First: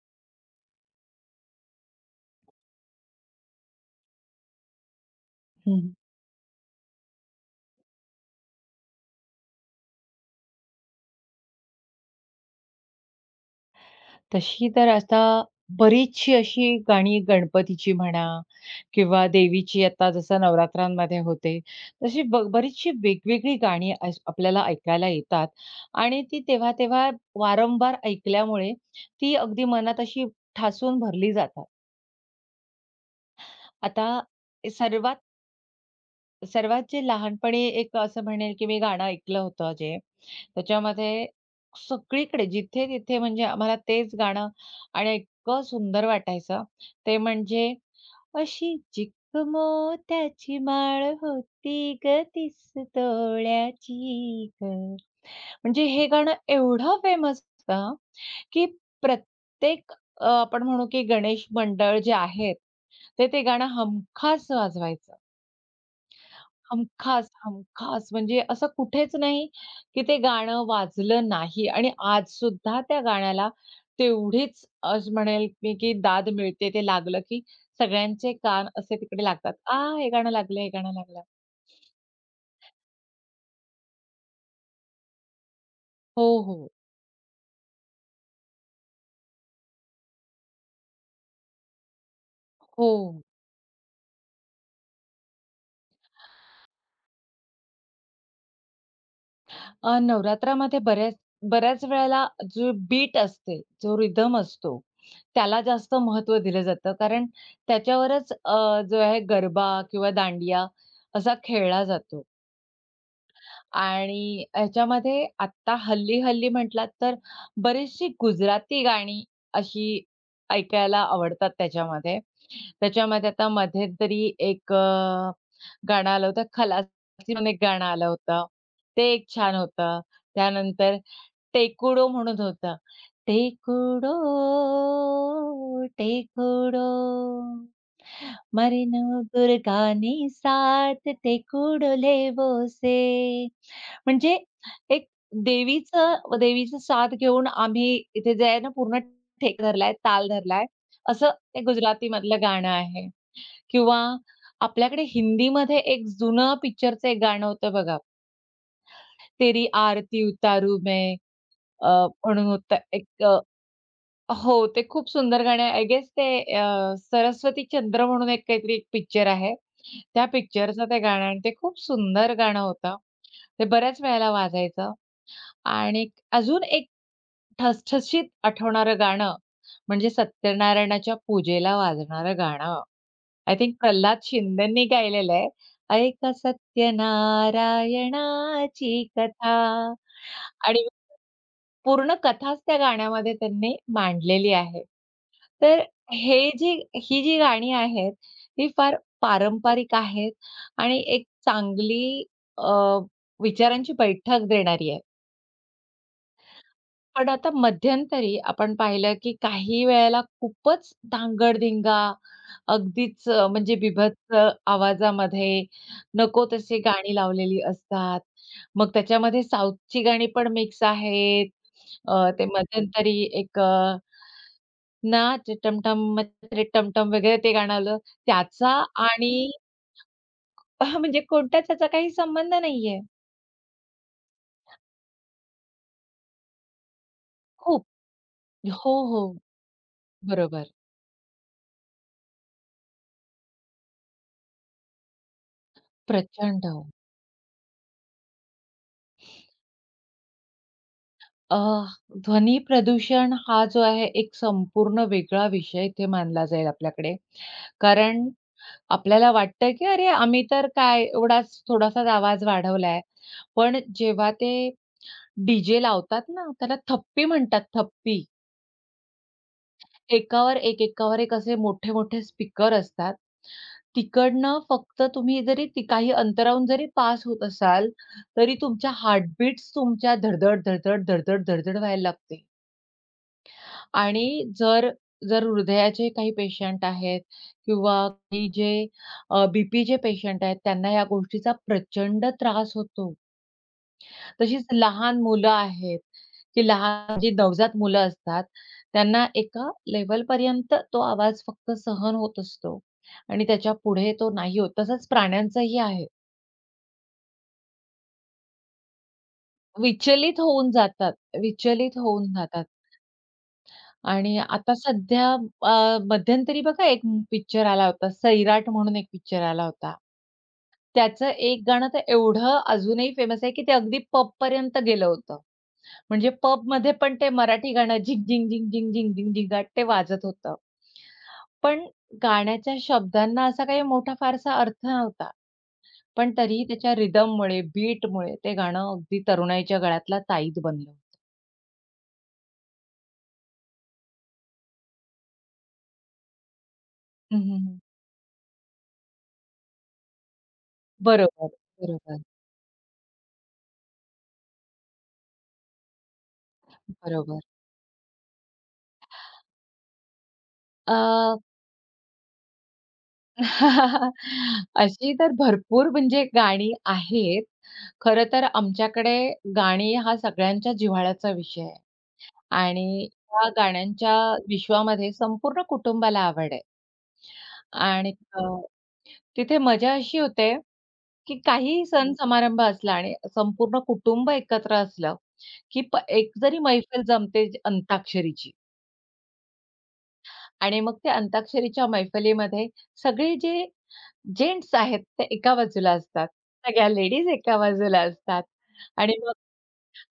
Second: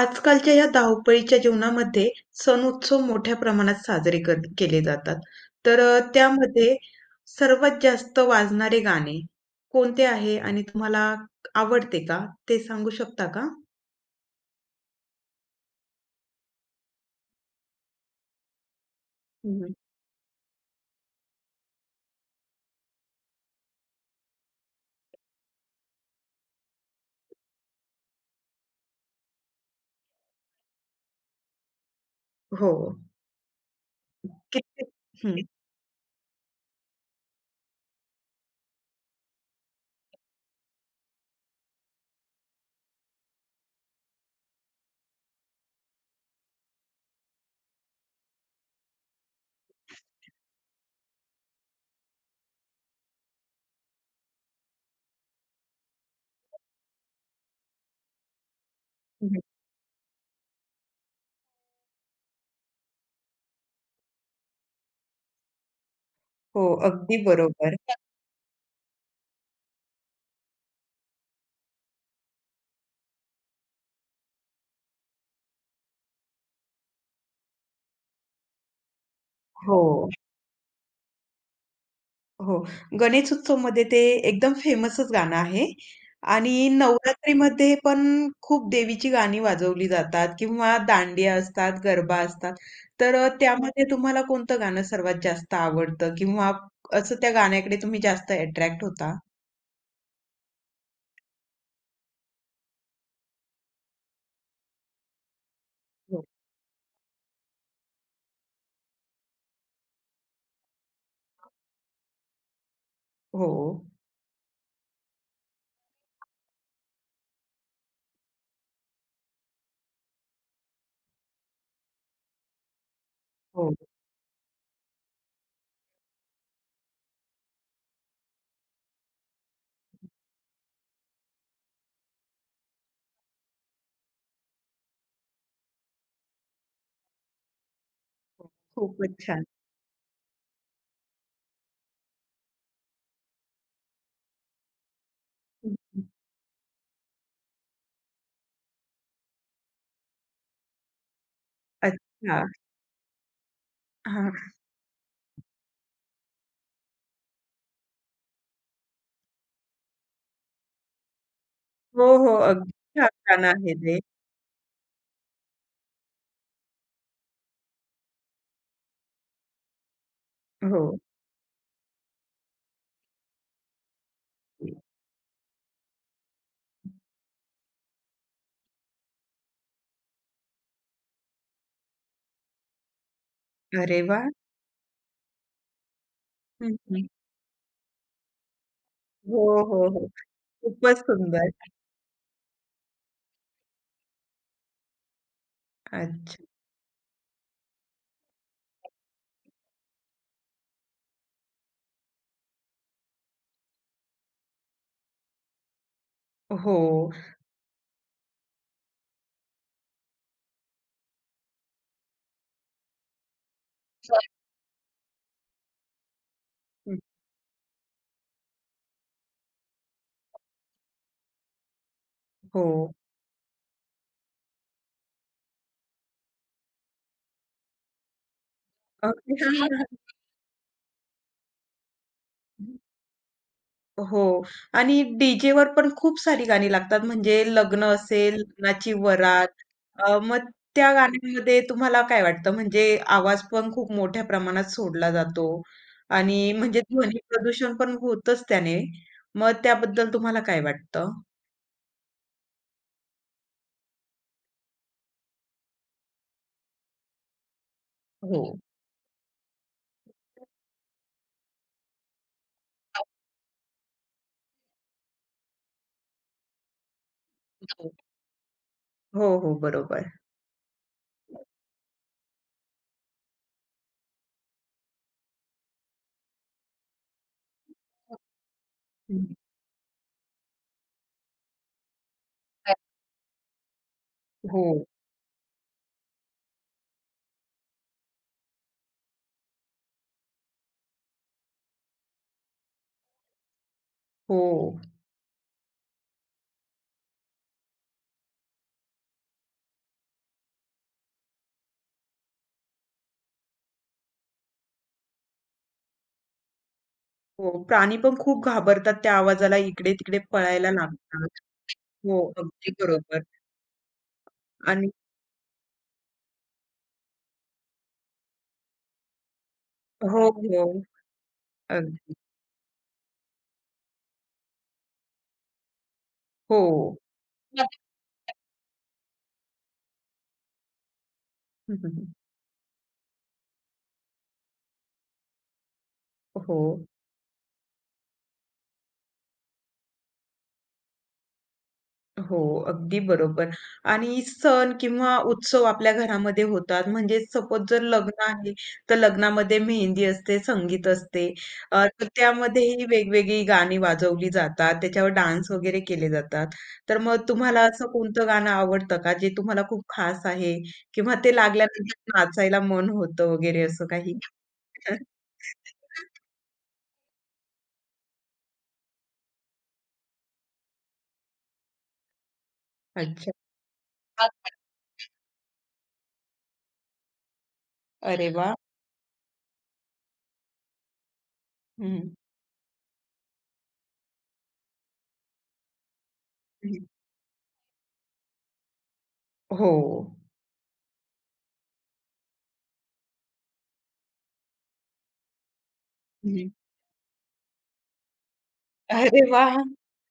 आजकालच्या या धावपळीच्या जीवनामध्ये सण उत्सव मोठ्या प्रमाणात साजरे केले जातात. हं, तर हं. त्यामध्ये सर्वात जास्त वाजणारे गाणे कोणते आहे आणि तुम्हाला आवडते का? ते सांगू शकता का? तशी तर आता बरीचशी अशी गाणी गणपतीची म्हणा किंवा हं, देवीची आता जसं नवरात्रांमध्ये होते, तशी बरीचशी वेगवेगळी गाणी आपल्याला ऐकायला येतात आणि ती तेव्हा-तेव्हा वारंवार ऐकल्यामुळे ती अगदी मनात अशी ठासून भरली जातात. हो. आता किती सर्वात हं. सर्वात जे लहानपणी एक असं म्हणेल, की मी गाणं ऐकलं होतं जे, त्याच्यामध्ये सगळीकडे जिथे-तिथे म्हणजे आम्हाला तेच गाणं आणि इतकं सुंदर वाटायचं. ते म्हणजे अशी मोत्याची माळ होती गं 30 तोळ्याची गं. म्हणजे हे गाणं एवढं फेमस होतं, की प्रत्येक आपण म्हणू, की गणेश मंडळ जे आहेत, ते ते गाणं हमखास वाजवायचं. हो, अगदी हमखास, बरोबर. हमखास म्हणजे असं कुठेच नाही, की ते गाणं वाजलं नाही आणि आजसुद्धा त्या गाण्याला तेवढीच असं म्हणेल मी, की दाद मिळते. ते लागलं, की सगळ्यांचे कान असे तिकडे लागतात. "आ, हो. हे गाणं लागलं, हे गाणं लागलं." हो. गणेश उत्सवमध्ये ते एकदम फेमसच गाणं आहे हो, आणि हो. नवरात्रीमध्ये पण खूप देवीची गाणी वाजवली जातात किंवा दांडिया असतात, गरबा असतात. हो. तर त्यामध्ये तुम्हाला कोणतं गाणं सर्वात जास्त आवडतं किंवा असं त्या गाण्याकडे तुम्ही जास्त अट्रॅक्ट होता? नवरात्रामध्ये बऱ्याच बऱ्याच वेळेला जो बीट असते, जो रिदम असतो, त्याला जास्त हो. महत्त्व दिलं जातं. कारण त्याच्यावरच जो आहे गरबा किंवा दांडिया असा खेळला जातो. हो. आणि ह्याच्यामध्ये आत्ता हल्ली-हल्ली म्हटलात तर बरीचशी गुजराती गाणी अशी ऐकायला आवडतात त्याच्यामध्ये. त्याच्यामध्ये आता हो. मध्यंतरी एक गाणं आलं होतं, खलासी म्हणून एक गाणं आलं होतं. ते एक छान होतं. त्यानंतर टेकुडो म्हणून होतं. टेकुडो, टेकुडो हो. मरेन खूपच छान. गुरगानी साथ ते कुडले बोसे. म्हणजे एक हं, देवीचं देवीचं साथ घेऊन आम्ही इथे जे आहे ना पूर्ण ठेका धरलाय, ताल धरलाय. असं ते गुजरातीमधलं अच्छा. गाणं आहे किंवा हां. आपल्याकडे हिंदीमध्ये एक जुनं पिक्चरचं एक गाणं होतं बघा, तेरी आरती उतारू मैं अ, हो, हो. म्हणून अगदी होतं एक. छान गाणं आहे ते. हो, ते खूप सुंदर गाणं आहे. आय गेस ते सरस्वती चंद्र म्हणून एक काहीतरी एक पिक्चर आहे. त्या हो. पिक्चरचं ते गाणं आहे आणि ते खूप सुंदर गाणं होतं. ते बऱ्याच वेळेला वाजायचं आणि अजून एक ठसठशीत आठवणारं गाणं म्हणजे सत्यनारायणाच्या पूजेला वाजणारं गाणं. आय थिंक अरे प्रल्हाद वाह! शिंदेंनी गायलेलं आहे. ऐका हं, सत्यनारायणाची हो, कथा हो, हो. आणि खूपच सुंदर. पूर्ण कथाच त्या गाण्यामध्ये त्यांनी मांडलेली आहे. तर अच्छा. हे जी ही जी गाणी आहेत, ही फार पारंपरिक आहेत आणि एक चांगली अ, विचारांची बैठक देणारी आहे. हो. पण आता मध्यंतरी आपण पाहिलं, की काही वेळेला खूपच धांगड-धिंगा, अगदीच म्हणजे बिभत्स आवाजामध्ये नको तशी हं, गाणी लावलेली असतात. मग त्याच्यामध्ये साऊथची गाणी पण मिक्स आहेत. ते हो. मध्यंतरी एक अ ना ते टमटम मचले टमटम वगैरे ते गाणं आलं. त्याचा अ, आणि म्हणजे कोणताच त्याचा काही संबंध नाहीये. हो आणि डीजेवर पण खूप सारी गाणी लागतात म्हणजे लग्न खूप असेल, लग्नाची हो, हो. वरात मग बरोबर. त्या गाण्यांमध्ये तुम्हाला काय वाटतं म्हणजे आवाज पण खूप मोठ्या प्रमाणात सोडला जातो आणि प्रचंड. म्हणजे ध्वनी प्रदूषण पण होतंच त्याने. मग त्याबद्दल तुम्हाला काय वाटतं? अ, ध्वनी प्रदूषण हा जो आहे एक संपूर्ण वेगळा विषय इथे मानला जाईल आपल्याकडे. कारण हो. आपल्याला वाटतं, की अरे आम्ही तर काय एवढाच थोडासाच आवाज वाढवलाय. पण जेव्हा ते डी लावतात ना, त्याला थप्पी म्हणतात थप्पी. हो, हो. बरोबर. एकावर एक, एकावर एक असे मोठे-मोठे स्पीकर असतात. तिकडनं फक्त तुम्ही जरी ती काही अंतराहून जरी पास होत असाल, तरी तुमच्या हं. हार्टबीट्स तुमच्या धड-धड, धड-धड, धड-धड, धड-धड व्हायला लागते. आणि हो, जर जर हृदयाचे काही पेशंट आहेत किंवा काही जे अ, पेशंट आहेत, त्यांना या गोष्टीचा प्रचंड त्रास होतो. हो. तशीच लहान मुलं आहेत, की लहान जी नवजात मुलं असतात, त्यांना एका लेव्हलपर्यंत तो आवाज फक्त सहन होत असतो आणि त्याच्या पुढे तो नाही होत. तसंच प्राण्यांचंही आहे. हो, प्राणी पण खूप घाबरतात त्या आवाजाला, इकडे-तिकडे विचलित पळायला होऊन जातात, लागतात. विचलित हो, होऊन जातात अगदी बरोबर आणि आता आणि सध्या मध्यंतरी बघा एक पिक्चर आला होता, सैराट म्हणून एक पिक्चर आला होता. हो, हो. त्याचं एक गाणं तर अगदी. एवढं अजूनही फेमस आहे, की ते अगदी पबपर्यंत गेलं होतं. म्हणजे हो. पबमध्ये पण ते मराठी गाणं झिंग, झिंग, झिंग, झिंग, झिंग, झिंग, झिंगाट ते वाजत होतं. हं, पण हं, हं. गाण्याच्या शब्दांना असा काही मोठा फारसा अर्थ नव्हता. पण हो. तरीही त्याच्या रिदममुळे, बीटमुळे ते गाणं अगदी तरुणाईच्या गळ्यातला ताईत बनलं. हो, अगदी बरोबर. आणि सण किंवा उत्सव आपल्या घरामध्ये होतात. म्हणजे हं, हं, सपोज हं. जर लग्न आहे, तर लग्नामध्ये मेहंदी असते, संगीत असते. बरोबर, तर बरोबर, त्यामध्येही वेगवेगळी गाणी वाजवली जातात. त्याच्यावर डान्स वगैरे केले जातात. तर मग बरोबर. तुम्हाला असं कोणतं गाणं आवडतं का, जे तुम्हाला खूप खास आहे अ, किंवा ते लागल्यानंतर नाचायला मन होतं वगैरे असं काही? अशी तर भरपूर म्हणजे गाणी आहेत. खरं तर आमच्याकडे गाणी हा सगळ्यांच्या जिव्हाळ्याचा विषय आहे. आणि अच्छा. त्या गाण्यांच्या विश्वामध्ये संपूर्ण कुटुंबाला आवड आहे. आणि अरे वाह! तिथे मजा अशी होते, की काहीही हं, सण समारंभ असला आणि संपूर्ण कुटुंब एकत्र असलं, की एक जरी हं. मैफल जमते अंताक्षरीची हो. आणि मग त्या अंताक्षरीच्या मैफलीमध्ये सगळे जे जेंट्स आहेत ते एका बाजूला असतात. हं. सगळ्या लेडीज एका बाजूला असतात. आणि अरे मग वाह!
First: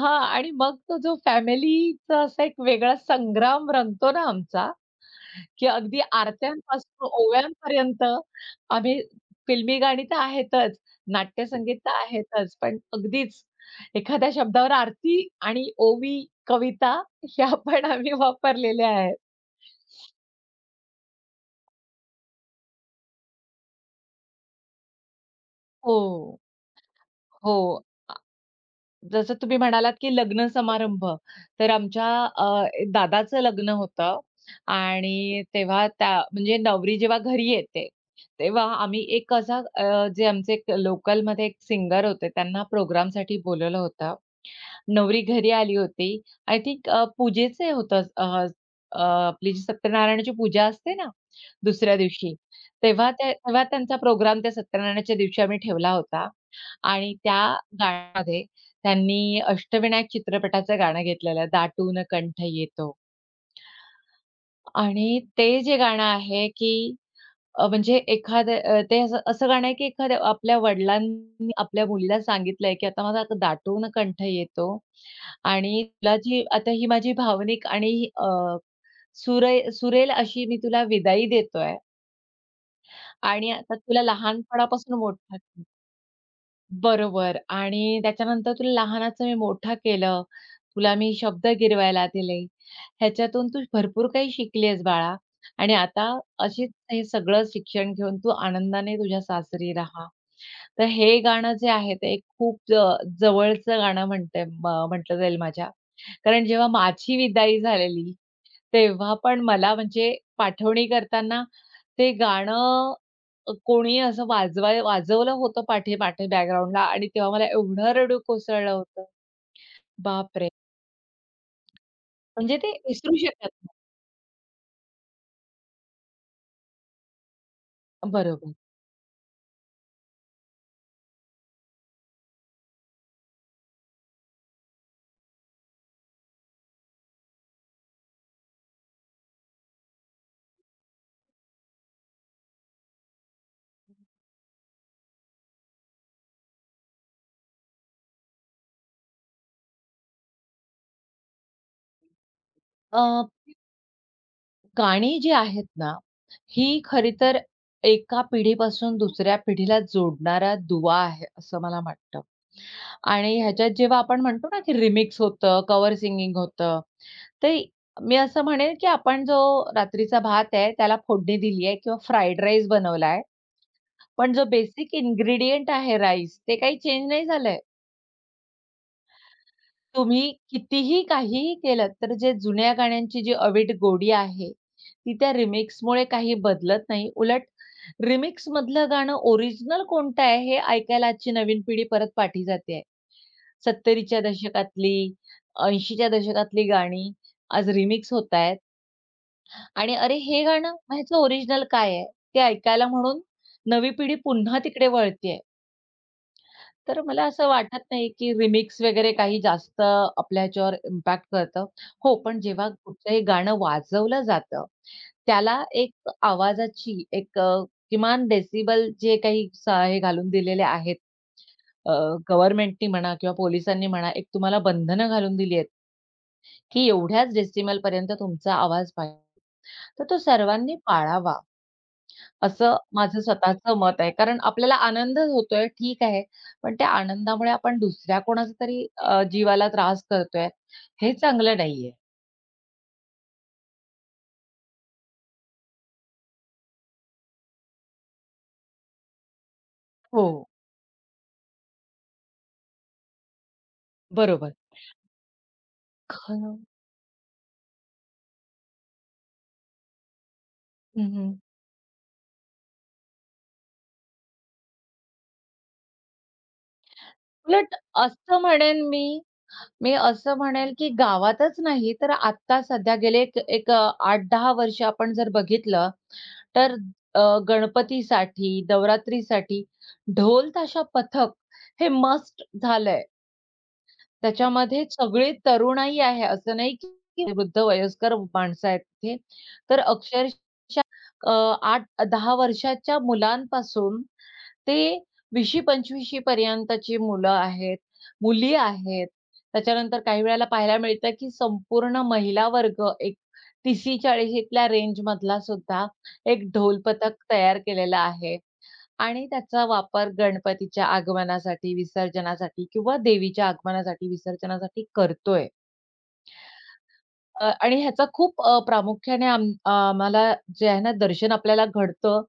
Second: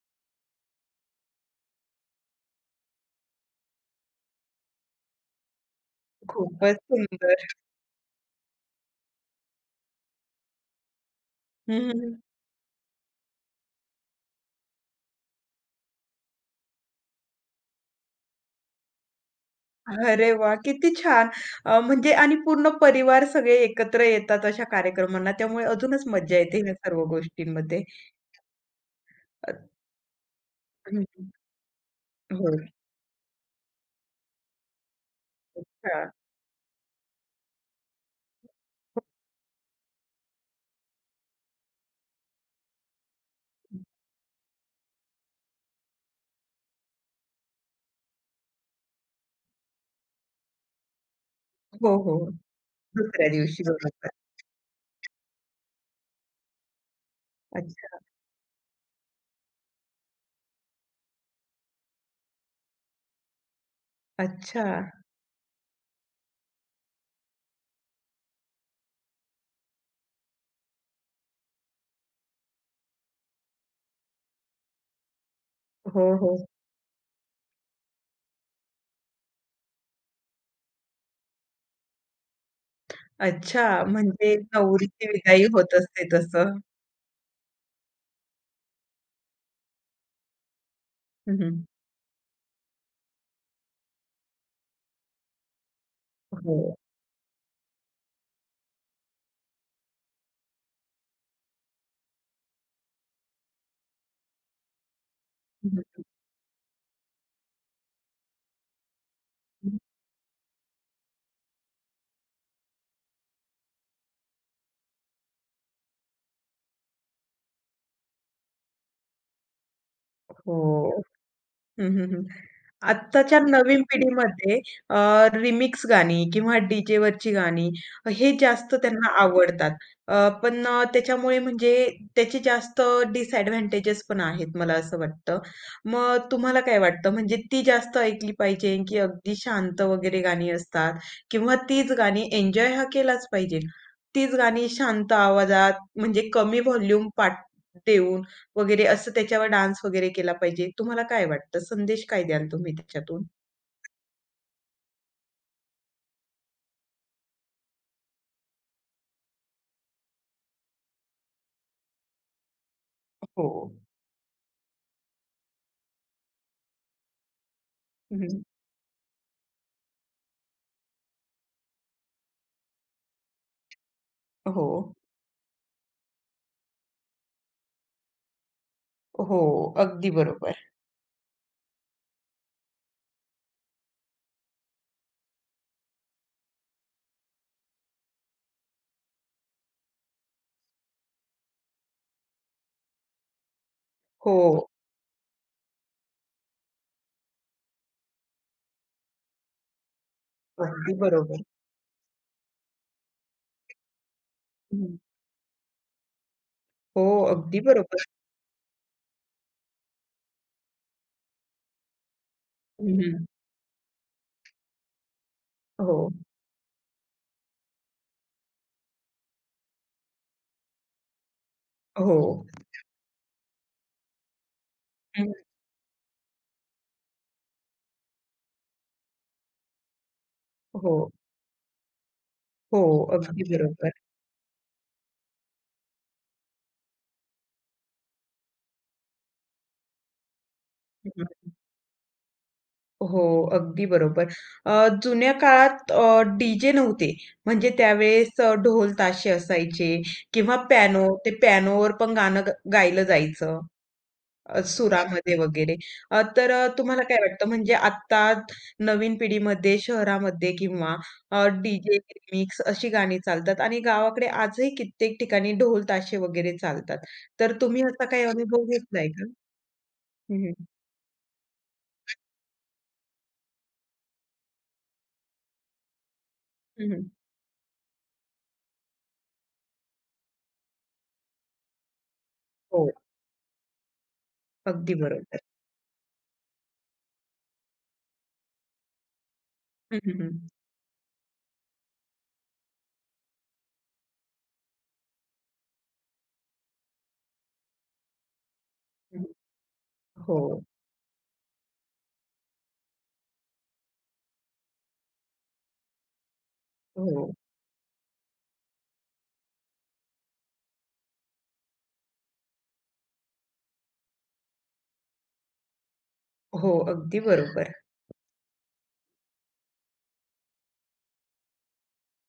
हां, आणि मग तो जो फॅमिलीचा असा एक वेगळा संग्राम रंगतो ना आमचा की अगदी खूपच आरत्यांपासून सुंदर. ओव्यांपर्यंत आम्ही फिल्मी गाणी तर आहेतच, नाट्यसंगीत हं, तर हं. आहेतच, पण अगदीच एखाद्या शब्दावर आरती आणि ओवी, कविता ह्या पण आम्ही वापरलेल्या आहेत. अरे वाह! किती छान. म्हणजे आणि पूर्ण परिवार सगळे एकत्र येतात अशा कार्यक्रमांना, त्यामुळे अजूनच मज्जा हो, येते ह्या सर्व हो. गोष्टींमध्ये. जसं अ, तुम्ही म्हणालात, की लग्न हं, समारंभ. हं. तर आमच्या हो. दादाचं लग्न होतं आणि तेव्हा अच्छा. त्या म्हणजे नवरी जेव्हा घरी येते, तेव्हा आम्ही एक असा जे आमचे लोकल लोकलमध्ये एक सिंगर होते, त्यांना प्रोग्रामसाठी बोलावलं होतं नवरी घरी आली होती. आय थिंक पूजेचं होतं अ, अ, आपली जी सत्यनारायणाची पूजा असते ना, हो, दुसऱ्या हो. दिवशी. तेव्हा दुसऱ्या त्या दिवशी तेव्हा त्यांचा बरोबर. प्रोग्राम त्या सत्यनारायणाच्या दिवशी आम्ही ठेवला होता आणि त्या अच्छा, गाण्यामध्ये त्यांनी अष्टविनायक चित्रपटाचं गाणं घेतलेलं, दाटून कंठ येतो अच्छा. आणि ते जे गाणं आहे, की म्हणजे एखाद्या ते असं असं गाणं आहे, की एखाद्या आपल्या वडिलांनी आपल्या मुलीला सांगितलंय, की "आता माझा आता दाटून कंठ येतो आणि हो, तुला हो. जी आता ही माझी भावनिक आणि सुरेल अशी मी तुला विदाई देतोय आणि आता अच्छा, तुला म्हणजे लहानपणापासून नवरीची मोठा". विदाई होत असते तसं. बरोबर. "आणि त्याच्यानंतर तुला लहानाचं मी मोठं केलं." तुला मी हं, शब्द हं. गिरवायला दिले. ह्याच्यातून तू भरपूर काही शिकली आहेस बाळा आणि आता अशीच हो. हे सगळं शिक्षण घेऊन तू आनंदाने तुझ्या सासरी राहा." तर हे गाणं जे आहे ते एक खूप जवळचं गाणं म्हणते म्हटलं जाईल माझ्या. हं, कारण जेव्हा माझी विदाई झालेली, तेव्हा पण मला म्हणजे पाठवणी करताना ते गाणं कोणी असं वाजवलं होतं पाठीमागे बॅकग्राऊंडला आणि तेव्हा मला एवढं रडू कोसळलं होतं. बापरे! हो. हं, हं, हं. म्हणजे ते विसरू आत्ताच्या शकत. नवीन पिढीमध्ये अ, रिमिक्स गाणी किंवा डीजेवरची गाणी हे बरोबर. जास्त त्यांना आवडतात. अ, पण त्याच्यामुळे म्हणजे त्याचे जास्त डिसएडव्हांटेजेस पण आहेत मला असं वाटतं. मग तुम्हाला काय वाटतं म्हणजे ती जास्त ऐकली पाहिजे की अगदी शांत वगैरे गाणी असतात किंवा तीच गाणी एन्जॉय हा केलाच पाहिजे. तीच गाणी शांत आवाजात म्हणजे कमी व्हॉल्यूम पाठ देऊन वगैरे असं त्याच्यावर डान्स वगैरे केला पाहिजे. तुम्हाला काय वाटतं? संदेश काय द्याल तुम्ही अ, त्याच्यातून? गाणी जी आहेत ना, ही खरी तर एका पिढीपासून दुसऱ्या पिढीला जोडणारा दुवा आहे, असं मला वाटतं. आणि हो. ह्याच्यात जेव्हा आपण म्हणतो ना, की रिमिक्स होतं, कव्हर सिंगिंग होतं, तर मी हं, असं म्हणेन, की आपण जो रात्रीचा भात आहे, त्याला फोडणी दिली आहे किंवा फ्राईड राईस बनवला पण जो हो. बेसिक इन्ग्रीडियंट आहे राईस, ते काही चेंज नाही झालंय. हो, अगदी तुम्ही बरोबर. कितीही काहीही केलंत, तर जे जुन्या गाण्यांची जी अवीट गोडी आहे, ती त्या रिमिक्समुळे काही बदलत नाही. उलट रिमिक्समधलं गाणं ओरिजिनल कोणतं आहे, हे ऐकायला आजची नवीन पिढी परत पाठी जाते. 70च्या हो, दशकातली, 80च्या दशकातली गाणी आज रिमिक्स होतायत आणि "अरे, हे गाणं, अगदी ह्याचं बरोबर. ओरिजिनल काय आहे?" ते ऐकायला म्हणून नवी पिढी पुन्हा तिकडे हं. वळतीये. तर हो, मला असं अगदी वाटत बरोबर. नाही, की रिमिक्स वगैरे काही जास्त आपल्या ह्याच्यावर इम्पॅक्ट करतं. हो, पण जेव्हा हं, कुठचंही हं. गाणं वाजवलं जातं, त्याला हो, एक आवाजाची एक किमान डेसिबल जे काही हे घालून दिलेले आहेत हो, गव्हर्नमेंटनी म्हणा किंवा पोलिसांनी म्हणा, एक तुम्हाला बंधनं हं. घालून दिली आहेत, की एवढ्याच डेसिबलपर्यंत तुमचा आवाज पाहिजे. तर तो सर्वांनी हो, पाळावा. असं हो, माझं अगदी स्वतःचं बरोबर. मत आहे. कारण आपल्याला आनंद होतोय, ठीक आहे. पण त्या आनंदामुळे आपण दुसऱ्या कोणाचा तरी जीवाला त्रास करतोय, हे हं, चांगलं नाहीये. हो, अगदी बरोबर. अ, जुन्या काळात नव्हते. म्हणजे त्यावेळेस ढोल ताशे असायचे हो, किंवा पियानोवर पण गाणं ग गायलं जायचं. बरोबर. सुरामध्ये वगैरे. खरं. तुम्हाला काय वाटतं म्हणजे आत्ता नवीन पिढीमध्ये शहरामध्ये किंवा हं, हं. डी-जे, रिमिक्स अशी गाणी चालतात आणि गावाकडे आजही कित्येक ठिकाणी ढोल ताशे वगैरे चालतात. तर उलट तुम्ही असा काही असं अनुभव म्हणेन घेतलाय मी, का? मी हं, असं हं. म्हणेल, की गावातच नाही तर आता सध्या गेले एक एक 8-10 वर्ष आपण जर बघितलं, तर अ, गणपतीसाठी, नवरात्रीसाठी ढोल-ताशा पथक हे मस्ट हो, झालंय. त्याच्यामध्ये अगदी सगळी बरोबर. तरुणाई आहे. असं नाही की वृद्ध वयस्कर माणसं आहेत तिथे. तर हं, हं, हं. अक्षरशः अ, 8-10 वर्षाच्या मुलांपासून ते विशी 25शी पर्यंतची मुलं आहेत, मुली आहेत. त्याच्यानंतर काही वेळेला हो, पाहायला मिळतं की संपूर्ण महिला वर्ग एक 30-40ल्या रेंजमधला सुद्धा एक ढोल पथक हो, तयार केलेला आहे. आणि त्याचा वापर गणपतीच्या आगमनासाठी, विसर्जनासाठी किंवा देवीच्या आगमनासाठी, विसर्जनासाठी करतोय. हो, अगदी बरोबर. आणि ह्याचा खूप प्रामुख्याने आम्हाला जे आहे ना दर्शन आपल्याला घडतं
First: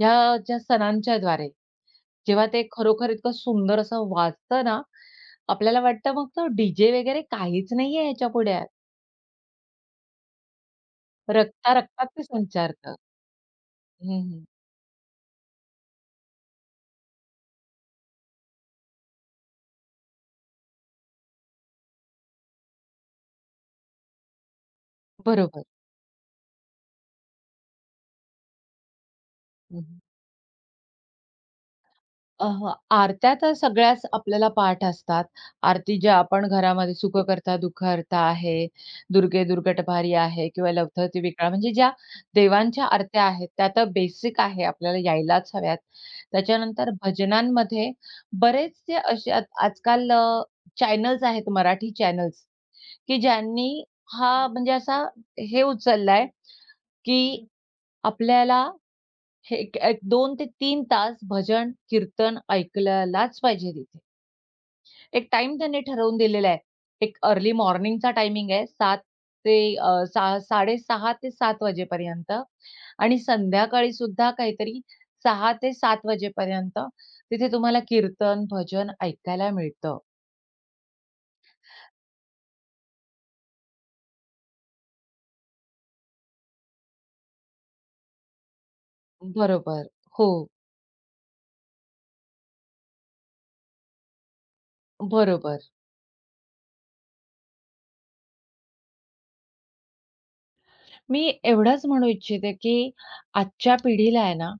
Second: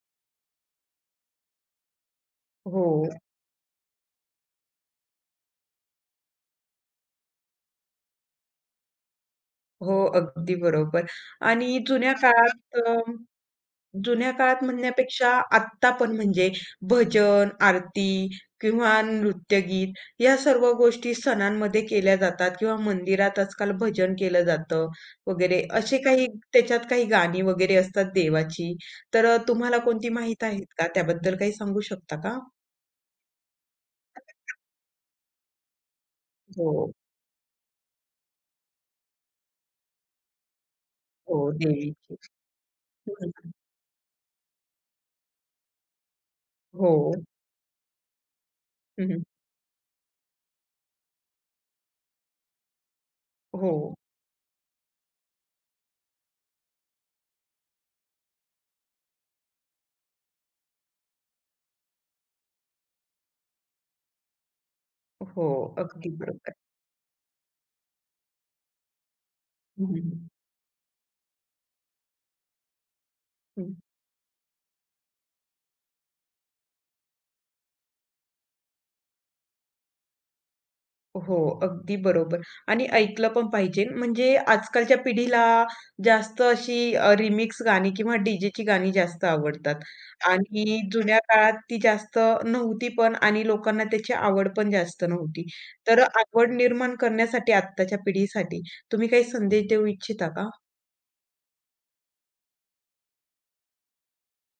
ह्या ज्या सणांच्या द्वारे। जेव्हा ते हो. खरोखर इतकं सुंदर असं वाजतं ना, आपल्याला वाटतं मग तो डी वगैरे काहीच नाहीये ह्याच्यापुढे. हो, अगदी बरोबर. रक्ता आणि रक्तात जुन्या ते काळात संचारतं. हं, जुन्या हं. काळात म्हणण्यापेक्षा आत्ता पण म्हणजे भजन, आरती किंवा नृत्यगीत या सर्व गोष्टी सणांमध्ये केल्या जातात किंवा मंदिरात आजकाल भजन केलं जातं वगैरे. बरोबर. असे काही त्याच्यात काही गाणी वगैरे असतात देवाची. तर तुम्हाला हं. कोणती माहीत आहेत का? त्याबद्दल काही सांगू शकता का? आरत्या तर सगळ्याच आपल्याला पाठ असतात. आरती ज्या आपण हो, घरामध्ये "सुखकर्ता दुःखहर्ता" आहे, "दुर्गे दुर्गटभारी" आहे किंवा "लवथवती हो, विकळा" म्हणजे ज्या देवीची. देवांच्या आरत्या हं, आहेत, त्या तर बेसिक आहे, आपल्याला यायलाच हव्यात. त्याच्यानंतर हो. भजनांमध्ये बरेचसे हं, असे आजकाल चॅनल्स आहेत, मराठी चॅनल्स, की हो, ज्यांनी हा म्हणजे असा हे उचललाय, की आपल्याला हे एक एक 2 ते तीन तास भजन, कीर्तन ऐकायलाच पाहिजे तिथे. एक हो. टाइम त्यांनी अगदी ठरवून दिलेला बरोबर. आहे. एक अर्ली मॉर्निंगचा टायमिंग आहे 7 ते अ, हं, सा 6:30 ते 7 वाजेपर्यंत आणि हं. संध्याकाळी सुद्धा काहीतरी 6 ते 7 वाजेपर्यंत तिथे तुम्हाला कीर्तन, भजन ऐकायला मिळतं. हो, अगदी बरोबर आणि ऐकलं पण पाहिजे. म्हणजे आजकालच्या पिढीला जास्त अशी रिमिक्स गाणी किंवा डीजेची गाणी जास्त आवडतात बरोबर. हो, आणि जुन्या काळात ती जास्त नव्हती पण आणि लोकांना त्याची आवड पण जास्त नव्हती. बरोबर. तर आवड निर्माण करण्यासाठी आत्ताच्या पिढीसाठी तुम्ही काही संदेश देऊ इच्छिता का? मी एवढंच म्हणू इच्छिते, की आजच्या पिढीला आहे ना,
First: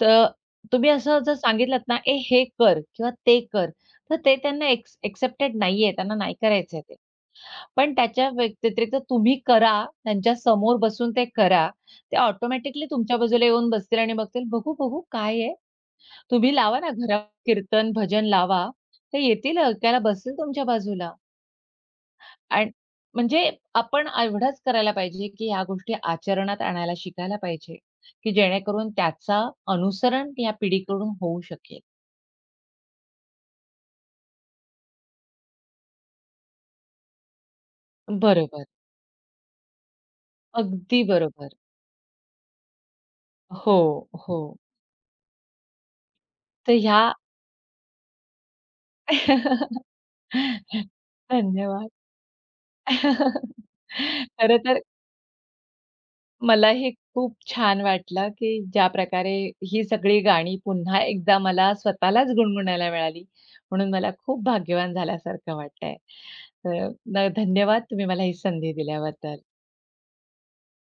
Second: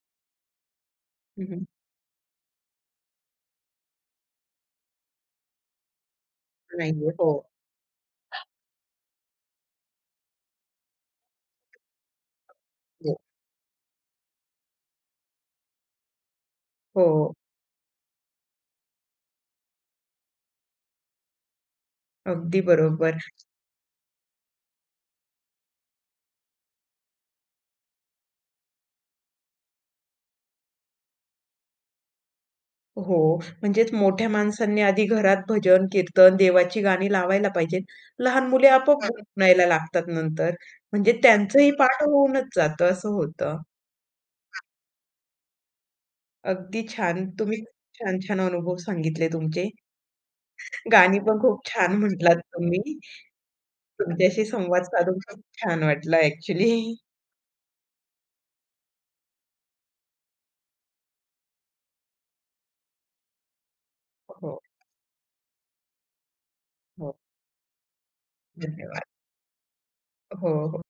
तर तुम्ही असं जर हं, हं. सांगितलत ना, "ए हे कर किंवा ते कर." तर ते त्यांना एक्सेप्टेड नाहीये. त्यांना नाही करायचंय ते. नाहीये. हो, पण त्याच्या व्यतिरिक्त तुम्ही करा, त्यांच्या समोर बसून ते करा. ते ऑटोमॅटिकली हो. तुमच्या बाजूला येऊन बसतील आणि बघतील, "बघू, बघू काय आहे?" तुम्ही लावा ना घरात हो, कीर्तन, भजन लावा. ते येतील ऐकायला, बसतील तुमच्या बाजूला. अगदी आणि बरोबर. म्हणजे आपण एवढंच करायला पाहिजे, की ह्या गोष्टी आचरणात आणायला शिकायला पाहिजे, की जेणेकरून त्याचा अनुसरण या पिढीकडून होऊ शकेल. हो. म्हणजेच मोठ्या माणसांनी आधी घरात भजन, कीर्तन, देवाची गाणी लावायला पाहिजेत. लहान बरोबर. मुले आपोआप हं, हं. लागतात नंतर. अगदी म्हणजे बरोबर. त्यांचंही हं. पाठ होऊनच जातं असं होतं. हो, हो. तर अगदी ह्या छान. तुम्ही खूप छान-छान अनुभव सांगितले तुमचे. गाणी पण खूप धन्यवाद. छान म्हटलात तुम्ही. तुमच्याशी खरं तर संवाद साधून खूप छान वाटला मला ॲक्चुअली. हे खूप छान वाटलं, की ज्या प्रकारे ही सगळी गाणी पुन्हा एकदा मला स्वतःलाच गुणगुणायला मिळाली, म्हणून मला खूप हो, भाग्यवान झाल्यासारखं वाटतंय. तर हो. धन्यवाद तुम्ही मला ही संधी धन्यवाद. दिल्याबद्दल. हो, हो.